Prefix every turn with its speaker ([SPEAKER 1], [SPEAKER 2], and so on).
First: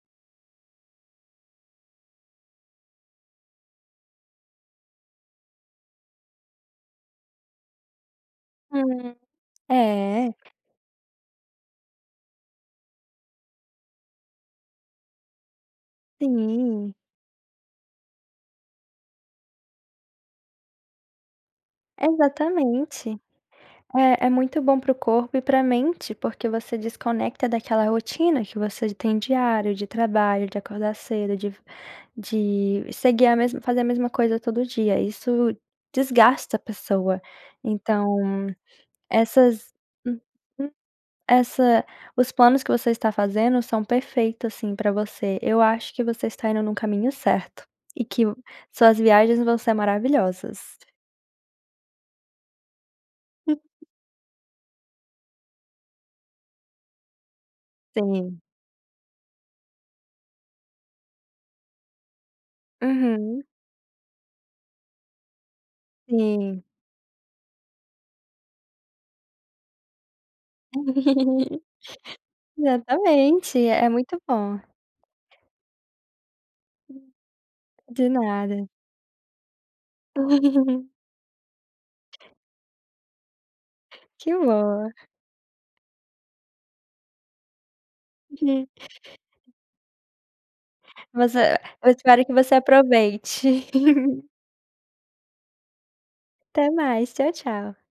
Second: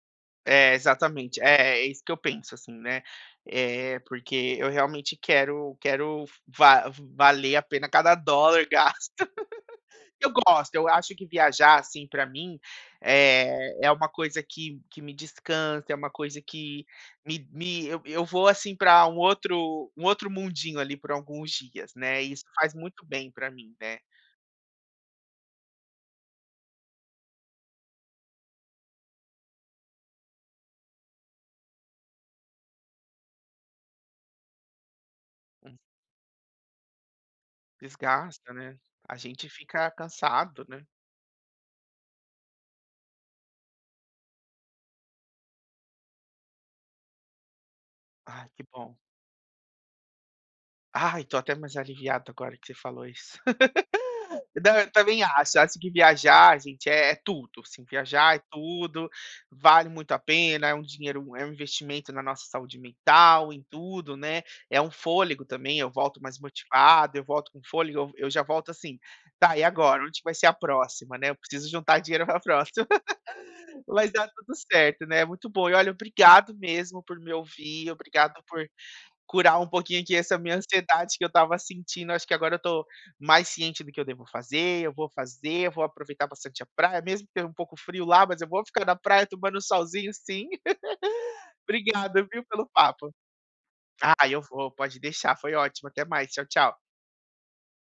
[SPEAKER 1] É. Exatamente. É é isso que eu penso assim, né? Eh, porque eu realmente quero quero va v valer a pena cada dólar gasto.
[SPEAKER 2] Hum,
[SPEAKER 1] Eu
[SPEAKER 2] é.
[SPEAKER 1] gosto. Eu acho que viajar assim pra mim, eh, é uma coisa que que me descansa. É uma coisa que
[SPEAKER 2] Sim.
[SPEAKER 1] me me eu eu vou assim pra um outro um outro mundinho ali por alguns dias, né? Isso faz muito
[SPEAKER 2] Exatamente.
[SPEAKER 1] bem pra mim, né.
[SPEAKER 2] É, é muito bom pro corpo e pra mente, porque você desconecta daquela rotina que você tem diário, de trabalho, de acordar cedo, de de seguir a mesma fazer a mesma coisa todo dia. Isso
[SPEAKER 1] Uhum.
[SPEAKER 2] desgasta a pessoa. Então
[SPEAKER 1] Desgasta, né? A gente
[SPEAKER 2] essas
[SPEAKER 1] fica cansado,
[SPEAKER 2] uhum.
[SPEAKER 1] né?
[SPEAKER 2] Essa os planos que você está fazendo são perfeitos, assim, pra você. Eu acho que você está indo num caminho certo e que
[SPEAKER 1] Ah, que bom.
[SPEAKER 2] suas viagens vão ser maravilhosas.
[SPEAKER 1] Ai, tô até mais aliviado agora que você falou isso. Não, eu também acho. Acho que viajar, gente, é é tudo. Assim, viajar
[SPEAKER 2] Sim.
[SPEAKER 1] é tudo, vale muito a pena. É um dinheiro é um investimento na nossa saúde
[SPEAKER 2] Uhum.
[SPEAKER 1] mental, em tudo né. É um fôlego também. Eu volto mais
[SPEAKER 2] Sim.
[SPEAKER 1] motivado, eu volto com fôlego, eu eu já volto assim, tá e agora, onde que vai ser a próxima, né. Eu preciso juntar dinheiro pra próxima.
[SPEAKER 2] Exatamente, é
[SPEAKER 1] Mas
[SPEAKER 2] muito
[SPEAKER 1] dá tudo
[SPEAKER 2] bom.
[SPEAKER 1] certo né. Muito bom. E olha, obrigado mesmo por me ouvir,
[SPEAKER 2] De
[SPEAKER 1] obrigado por
[SPEAKER 2] nada.
[SPEAKER 1] curar um pouquinho aqui essa minha ansiedade que eu estava sentindo. Acho que agora eu tô mais ciente do que eu devo
[SPEAKER 2] Que
[SPEAKER 1] fazer.
[SPEAKER 2] bom.
[SPEAKER 1] Eu vou fazer, eu vou aproveitar bastante a praia, mesmo que esteja um pouco frio lá, mas eu vou ficar na praia tomando um solzinho, sim.
[SPEAKER 2] Mas e eu espero
[SPEAKER 1] Obrigado
[SPEAKER 2] que
[SPEAKER 1] viu,
[SPEAKER 2] você
[SPEAKER 1] pelo papo.
[SPEAKER 2] aproveite.
[SPEAKER 1] Ai, eu vou. Pode deixar. Foi ótimo. Até mais. Tchau,
[SPEAKER 2] Até
[SPEAKER 1] tchau.
[SPEAKER 2] mais. Tchau, tchau.